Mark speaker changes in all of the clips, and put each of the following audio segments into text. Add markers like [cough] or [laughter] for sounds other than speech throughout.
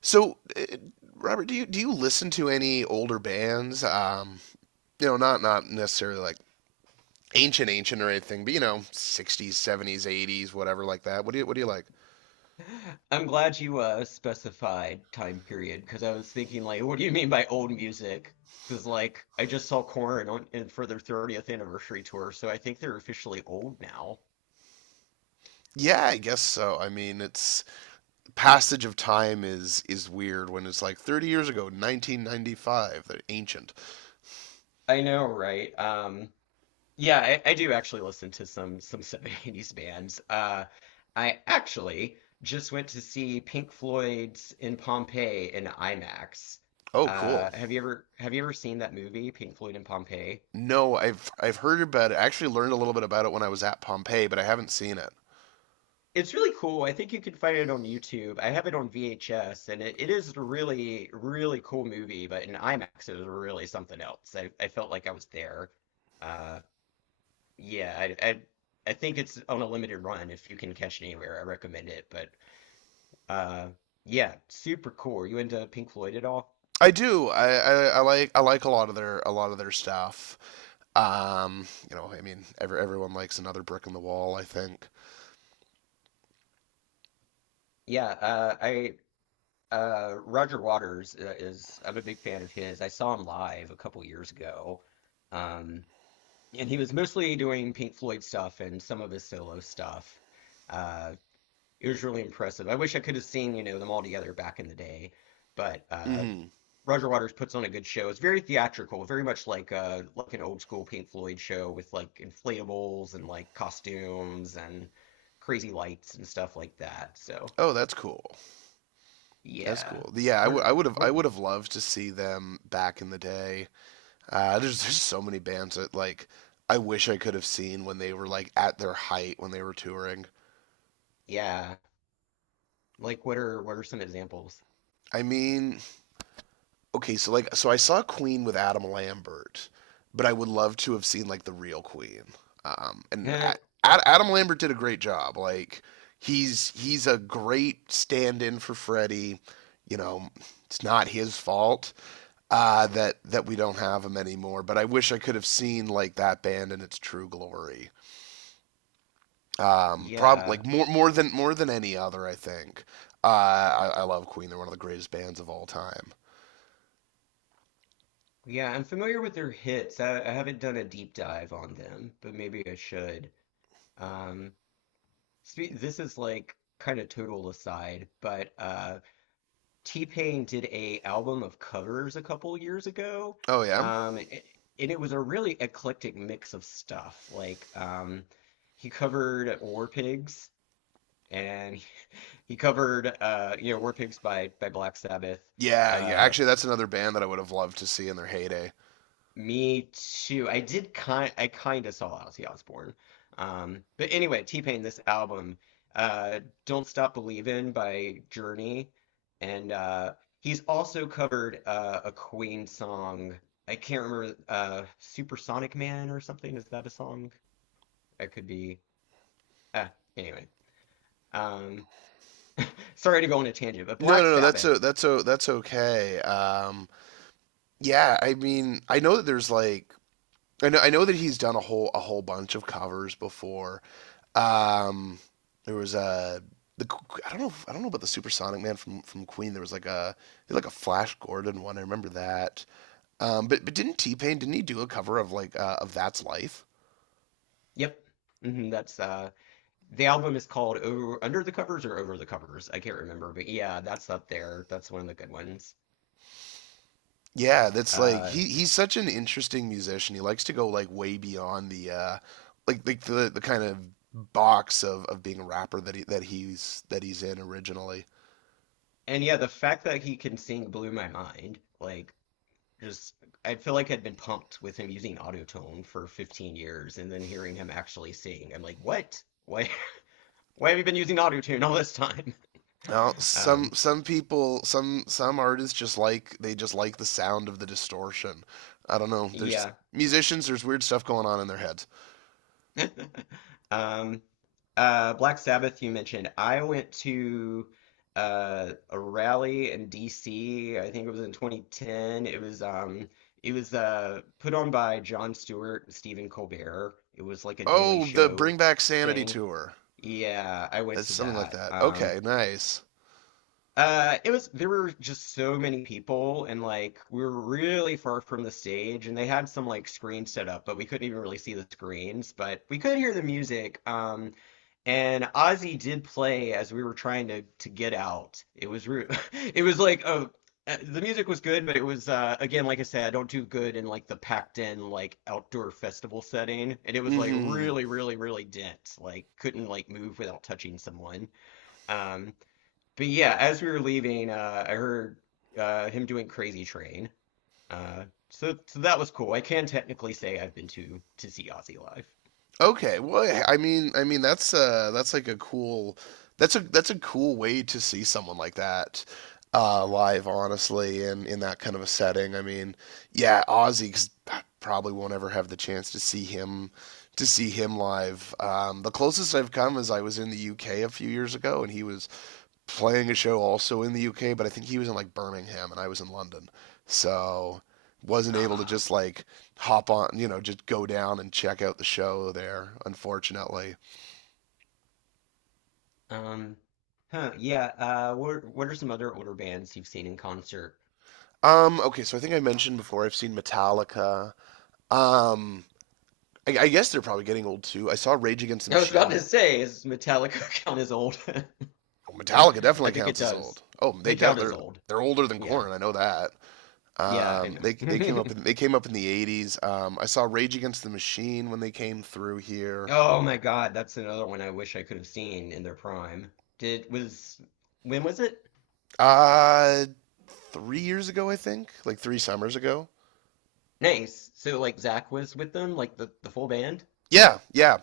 Speaker 1: So, uh, Robert, do you listen to any older bands? Not necessarily like ancient or anything, but you know, 60s, 70s, 80s, whatever like that. What do you like?
Speaker 2: I'm glad you specified time period because I was thinking like, what do you mean by old music? Because like I just saw Korn on and for their 30th anniversary tour, so I think they're officially old now.
Speaker 1: Yeah, I guess so. I mean, it's passage of time is weird when it's like 30 years ago, 1995, they're ancient.
Speaker 2: I know, right? Yeah, I do actually listen to some [laughs] 70s bands. I actually just went to see Pink Floyd's in Pompeii in IMAX.
Speaker 1: Oh, cool.
Speaker 2: Have you ever seen that movie, Pink Floyd in Pompeii?
Speaker 1: No, I've heard about it. I actually learned a little bit about it when I was at Pompeii, but I haven't seen it.
Speaker 2: It's really cool. I think you can find it on YouTube. I have it on VHS, and it is a really, really cool movie, but in IMAX, it was really something else. I felt like I was there. Uh, yeah, I, I, I think it's on a limited run. If you can catch it anywhere, I recommend it. But uh, yeah, super cool. You into Pink Floyd at all?
Speaker 1: I do. I like I like a lot of their a lot of their stuff. I mean, everyone likes Another Brick in the Wall, I think.
Speaker 2: Yeah, I Roger Waters I'm a big fan of his. I saw him live a couple years ago. Um, and he was mostly doing Pink Floyd stuff and some of his solo stuff. Uh, it was really impressive. I wish I could have seen, you know, them all together back in the day, but
Speaker 1: hmm
Speaker 2: Roger Waters puts on a good show. It's very theatrical, very much like an old school Pink Floyd show with like inflatables and like costumes and crazy lights and stuff like that. So
Speaker 1: Oh, that's cool. That's
Speaker 2: yeah,
Speaker 1: cool. Yeah, I
Speaker 2: what
Speaker 1: would I
Speaker 2: are
Speaker 1: would have I
Speaker 2: what?
Speaker 1: would
Speaker 2: are-
Speaker 1: have loved to see them back in the day. There's so many bands that like I wish I could have seen when they were like at their height when they were touring.
Speaker 2: yeah, like what are some examples?
Speaker 1: I mean, okay, so so I saw Queen with Adam Lambert, but I would love to have seen like the real Queen. Um, and A-
Speaker 2: [laughs]
Speaker 1: Adam Lambert did a great job. Like he's a great stand-in for Freddie. You know, it's not his fault that we don't have him anymore. But I wish I could have seen like that band in its true glory. Prob like
Speaker 2: Yeah.
Speaker 1: more more than any other, I think. I love Queen. They're one of the greatest bands of all time.
Speaker 2: Yeah, I'm familiar with their hits. I haven't done a deep dive on them, but maybe I should. Um, spe this is like kind of total aside, but T-Pain did a album of covers a couple years ago,
Speaker 1: Oh, yeah.
Speaker 2: um, it, and it was a really eclectic mix of stuff. Like he covered War Pigs, and he covered you know War Pigs by Black Sabbath.
Speaker 1: Yeah, yeah.
Speaker 2: uh,
Speaker 1: Actually, that's another band that I would have loved to see in their heyday.
Speaker 2: Me too. I kind of saw Ozzy Osbourne. But anyway, T-Pain, this album, Don't Stop Believin' by Journey. And he's also covered a Queen song. I can't remember Supersonic Man or something. Is that a song? That could be. Uh, anyway. Um, sorry to go on a tangent, but
Speaker 1: No,
Speaker 2: Black
Speaker 1: no, no. That's
Speaker 2: Sabbath.
Speaker 1: that's okay. Yeah. I mean, I know that there's like, I know that he's done a whole bunch of covers before. Um, there was a the I don't know I don't know about the Supersonic Man from Queen. There was like a Flash Gordon one. I remember that. But didn't T Pain, didn't he do a cover of like of That's Life?
Speaker 2: Yep. hmm that's the album is called Over Under the Covers or Over the Covers. I can't remember, but yeah, that's up there. That's one of the good ones.
Speaker 1: Yeah, that's like
Speaker 2: Uh,
Speaker 1: he's such an interesting musician. He likes to go like way beyond the like the kind of box of being a rapper that he that he's in originally.
Speaker 2: and yeah, the fact that he can sing blew my mind. Like, just I feel like I'd been pumped with him using autotune for 15 years, and then hearing him actually sing, I'm like, what? Why? [laughs] Why have you been using autotune all this time? [laughs]
Speaker 1: Now, some
Speaker 2: Um,
Speaker 1: some people, some artists just like, they just like the sound of the distortion. I don't know. There's
Speaker 2: yeah.
Speaker 1: musicians, there's weird stuff going on in their heads.
Speaker 2: [laughs] Um, Black Sabbath, you mentioned. I went to a rally in DC. I think it was in 2010. It was put on by Jon Stewart and Stephen Colbert. It was like a Daily
Speaker 1: Oh, the Bring
Speaker 2: Show
Speaker 1: Back Sanity
Speaker 2: thing.
Speaker 1: tour.
Speaker 2: Yeah, I went
Speaker 1: That's
Speaker 2: to
Speaker 1: something like
Speaker 2: that.
Speaker 1: that. Okay, nice.
Speaker 2: It was there were just so many people, and like we were really far from the stage, and they had some like screens set up, but we couldn't even really see the screens, but we could hear the music. And Ozzy did play as we were trying to get out. It was re [laughs] it was like a the music was good, but it was again like I said, I don't do good in like the packed in like outdoor festival setting, and it was like
Speaker 1: Mhm.
Speaker 2: really really really dense, like couldn't like move without touching someone. Um, but yeah, as we were leaving, I heard him doing Crazy Train. Uh, so that was cool. I can technically say I've been to see Ozzy live.
Speaker 1: Okay, well, yeah, I mean, I mean, that's like a cool, that's a cool way to see someone like that live honestly, and in that kind of a setting. I mean, yeah, Ozzy, 'cause I probably won't ever have the chance to see him live. Um, the closest I've come is I was in the UK a few years ago, and he was playing a show also in the UK, but I think he was in like Birmingham and I was in London. So wasn't able to
Speaker 2: Ah.
Speaker 1: just like hop on, you know, just go down and check out the show there, unfortunately.
Speaker 2: Um, yeah. What are some other older bands you've seen in concert?
Speaker 1: Okay, so I think I mentioned before, I've seen Metallica. Um, I guess they're probably getting old too. I saw Rage Against the
Speaker 2: I was about to
Speaker 1: Machine.
Speaker 2: say, is Metallica [laughs] count as old? [laughs]
Speaker 1: Oh,
Speaker 2: [laughs]
Speaker 1: Metallica
Speaker 2: I
Speaker 1: definitely
Speaker 2: think it
Speaker 1: counts as
Speaker 2: does.
Speaker 1: old. Oh, they
Speaker 2: They
Speaker 1: def-
Speaker 2: count as
Speaker 1: they're
Speaker 2: old.
Speaker 1: they're older than
Speaker 2: Yeah.
Speaker 1: Corn. I know that.
Speaker 2: Yeah, I
Speaker 1: They they came
Speaker 2: know.
Speaker 1: up in they
Speaker 2: [laughs]
Speaker 1: came up in the '80s. I saw Rage Against the Machine when they came through here.
Speaker 2: Oh my God, that's another one I wish I could have seen in their prime. Did was when was it?
Speaker 1: Uh, 3 years ago, I think, like three summers ago.
Speaker 2: Nice. So like Zach was with them, like the full band?
Speaker 1: Yeah, yeah.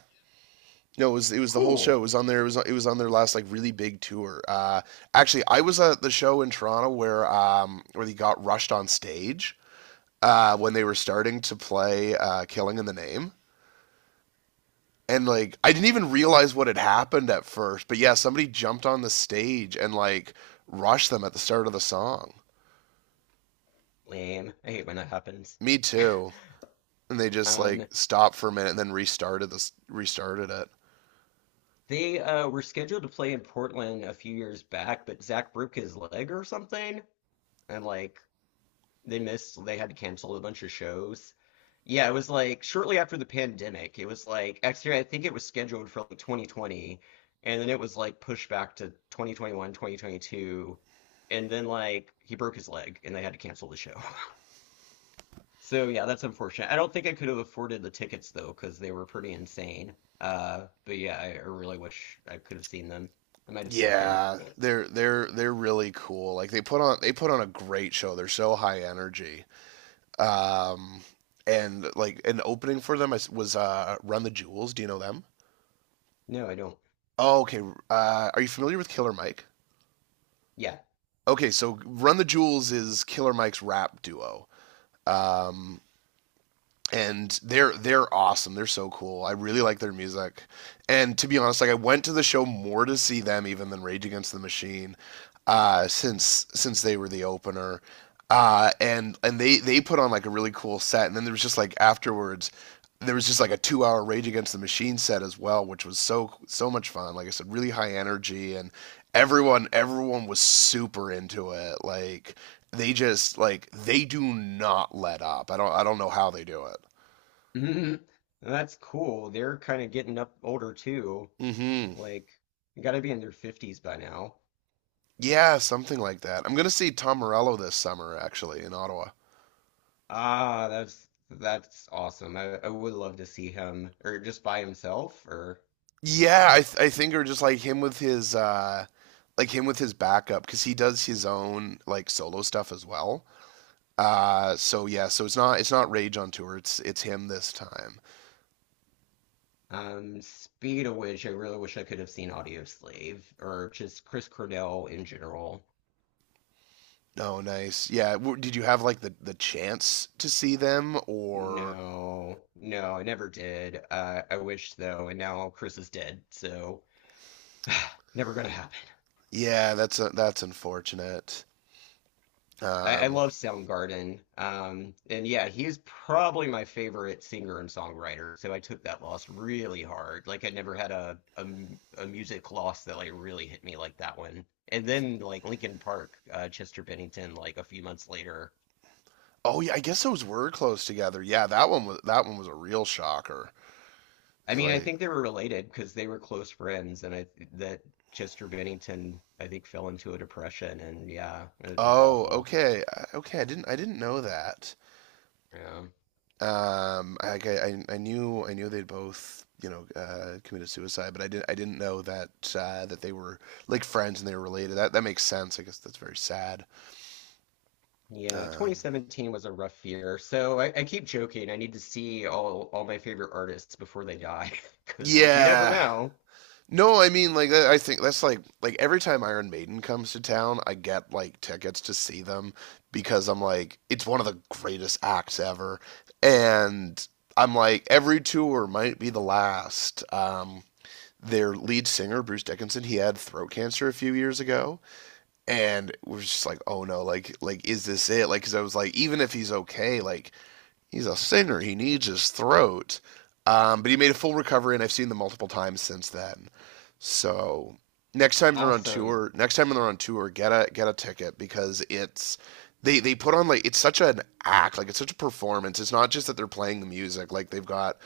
Speaker 1: No, it was the whole show. It
Speaker 2: Cool.
Speaker 1: was on their it was on their last like really big tour. Actually, I was at the show in Toronto where they got rushed on stage when they were starting to play "Killing in the Name." And like I didn't even realize what had happened at first, but yeah, somebody jumped on the stage and like rushed them at the start of the song.
Speaker 2: Lame. I hate when that happens.
Speaker 1: Me too. And they just like
Speaker 2: Um
Speaker 1: stopped for a minute and then restarted it.
Speaker 2: they were scheduled to play in Portland a few years back, but Zach broke his leg or something and like they missed, they had to cancel a bunch of shows. Yeah, it was like shortly after the pandemic. It was like actually I think it was scheduled for like 2020 and then it was like pushed back to 2021, 2022, and then like he broke his leg and they had to cancel the show. [laughs] So yeah, that's unfortunate. I don't think I could have afforded the tickets though because they were pretty insane. But yeah, I really wish I could have seen them. I might have snuck in.
Speaker 1: Yeah, they're really cool. Like they put on a great show. They're so high energy. Um and like an opening for them was Run the Jewels. Do you know them?
Speaker 2: No, I don't.
Speaker 1: Oh, okay. Are you familiar with Killer Mike?
Speaker 2: Yeah.
Speaker 1: Okay, so Run the Jewels is Killer Mike's rap duo. Um and they're awesome. They're so cool. I really like their music. And to be honest, like I went to the show more to see them even than Rage Against the Machine, since they were the opener. And they put on like a really cool set. And then there was just like afterwards, there was just like a 2 hour Rage Against the Machine set as well, which was so much fun. Like I said, really high energy, and everyone was super into it. Like they just like they do not let up. I don't know how they do it.
Speaker 2: [laughs] That's cool. They're kind of getting up older too.
Speaker 1: Mm-hmm.
Speaker 2: Like, gotta be in their 50s by now.
Speaker 1: Yeah, something like that. I'm gonna see Tom Morello this summer, actually, in Ottawa.
Speaker 2: Ah, that's awesome. I would love to see him, or just by himself, or
Speaker 1: I think or just like him with his like him with his backup, because he does his own like solo stuff as well. So yeah, so it's not Rage on tour. It's him this time.
Speaker 2: speed of which I really wish I could have seen Audio Slave, or just Chris Cornell in general.
Speaker 1: Oh, nice. Yeah, did you have like the chance to see them, or?
Speaker 2: No, no, I never did. I wish though, and now Chris is dead, so never gonna happen.
Speaker 1: Yeah, that's unfortunate.
Speaker 2: I
Speaker 1: Um,
Speaker 2: love Soundgarden. And yeah, he is probably my favorite singer and songwriter. So I took that loss really hard. Like I never had a music loss that like really hit me like that one. And then like Linkin Park, Chester Bennington, like a few months later.
Speaker 1: oh yeah, I guess those were close together. Yeah, that one was a real shocker.
Speaker 2: I
Speaker 1: It's
Speaker 2: mean, I
Speaker 1: like...
Speaker 2: think they were related because they were close friends, and I that Chester Bennington, I think, fell into a depression, and yeah, it's
Speaker 1: Oh,
Speaker 2: awful.
Speaker 1: okay. Okay, I didn't know that.
Speaker 2: Yeah.
Speaker 1: I knew, they'd both, you know, committed suicide, but I didn't know that that they were like friends and they were related. That that makes sense. I guess that's very sad.
Speaker 2: Yeah,
Speaker 1: Um,
Speaker 2: 2017 was a rough year. So I keep joking. I need to see all my favorite artists before they die, [laughs] because like you never
Speaker 1: yeah.
Speaker 2: know.
Speaker 1: No, I mean like I think that's like every time Iron Maiden comes to town, I get like tickets to see them, because I'm like, it's one of the greatest acts ever, and I'm like, every tour might be the last. Their lead singer Bruce Dickinson, he had throat cancer a few years ago, and was just like, oh no, like is this it, like cuz I was like, even if he's okay, like he's a singer. He needs his throat. But he made a full recovery, and I've seen them multiple times since then. So
Speaker 2: Awesome.
Speaker 1: next time they're on tour, get a ticket because it's, they put on like, it's such an act, like it's such a performance. It's not just that they're playing the music, like they've got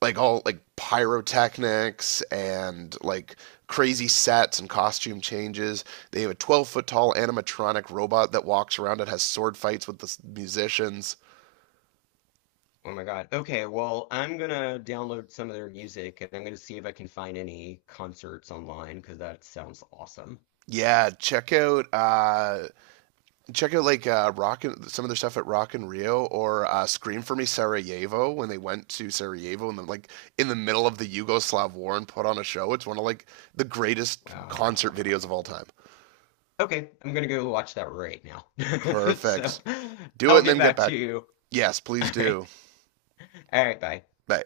Speaker 1: like all like pyrotechnics and like crazy sets and costume changes. They have a 12-foot tall animatronic robot that walks around and has sword fights with the musicians.
Speaker 2: Oh my God. Okay, well I'm gonna download some of their music and I'm gonna see if I can find any concerts online because that sounds awesome.
Speaker 1: Yeah, check out like rock and some of their stuff at Rock and Rio, or Scream for Me Sarajevo, when they went to Sarajevo and then like in the middle of the Yugoslav war and put on a show. It's one of like the greatest concert videos of all
Speaker 2: Wow.
Speaker 1: time.
Speaker 2: Okay, I'm gonna go watch that right now. [laughs] So
Speaker 1: Perfect. Do it
Speaker 2: I'll
Speaker 1: and
Speaker 2: get
Speaker 1: then get
Speaker 2: back to
Speaker 1: back.
Speaker 2: you.
Speaker 1: Yes,
Speaker 2: [laughs]
Speaker 1: please
Speaker 2: All right.
Speaker 1: do.
Speaker 2: All right. Bye.
Speaker 1: Bye.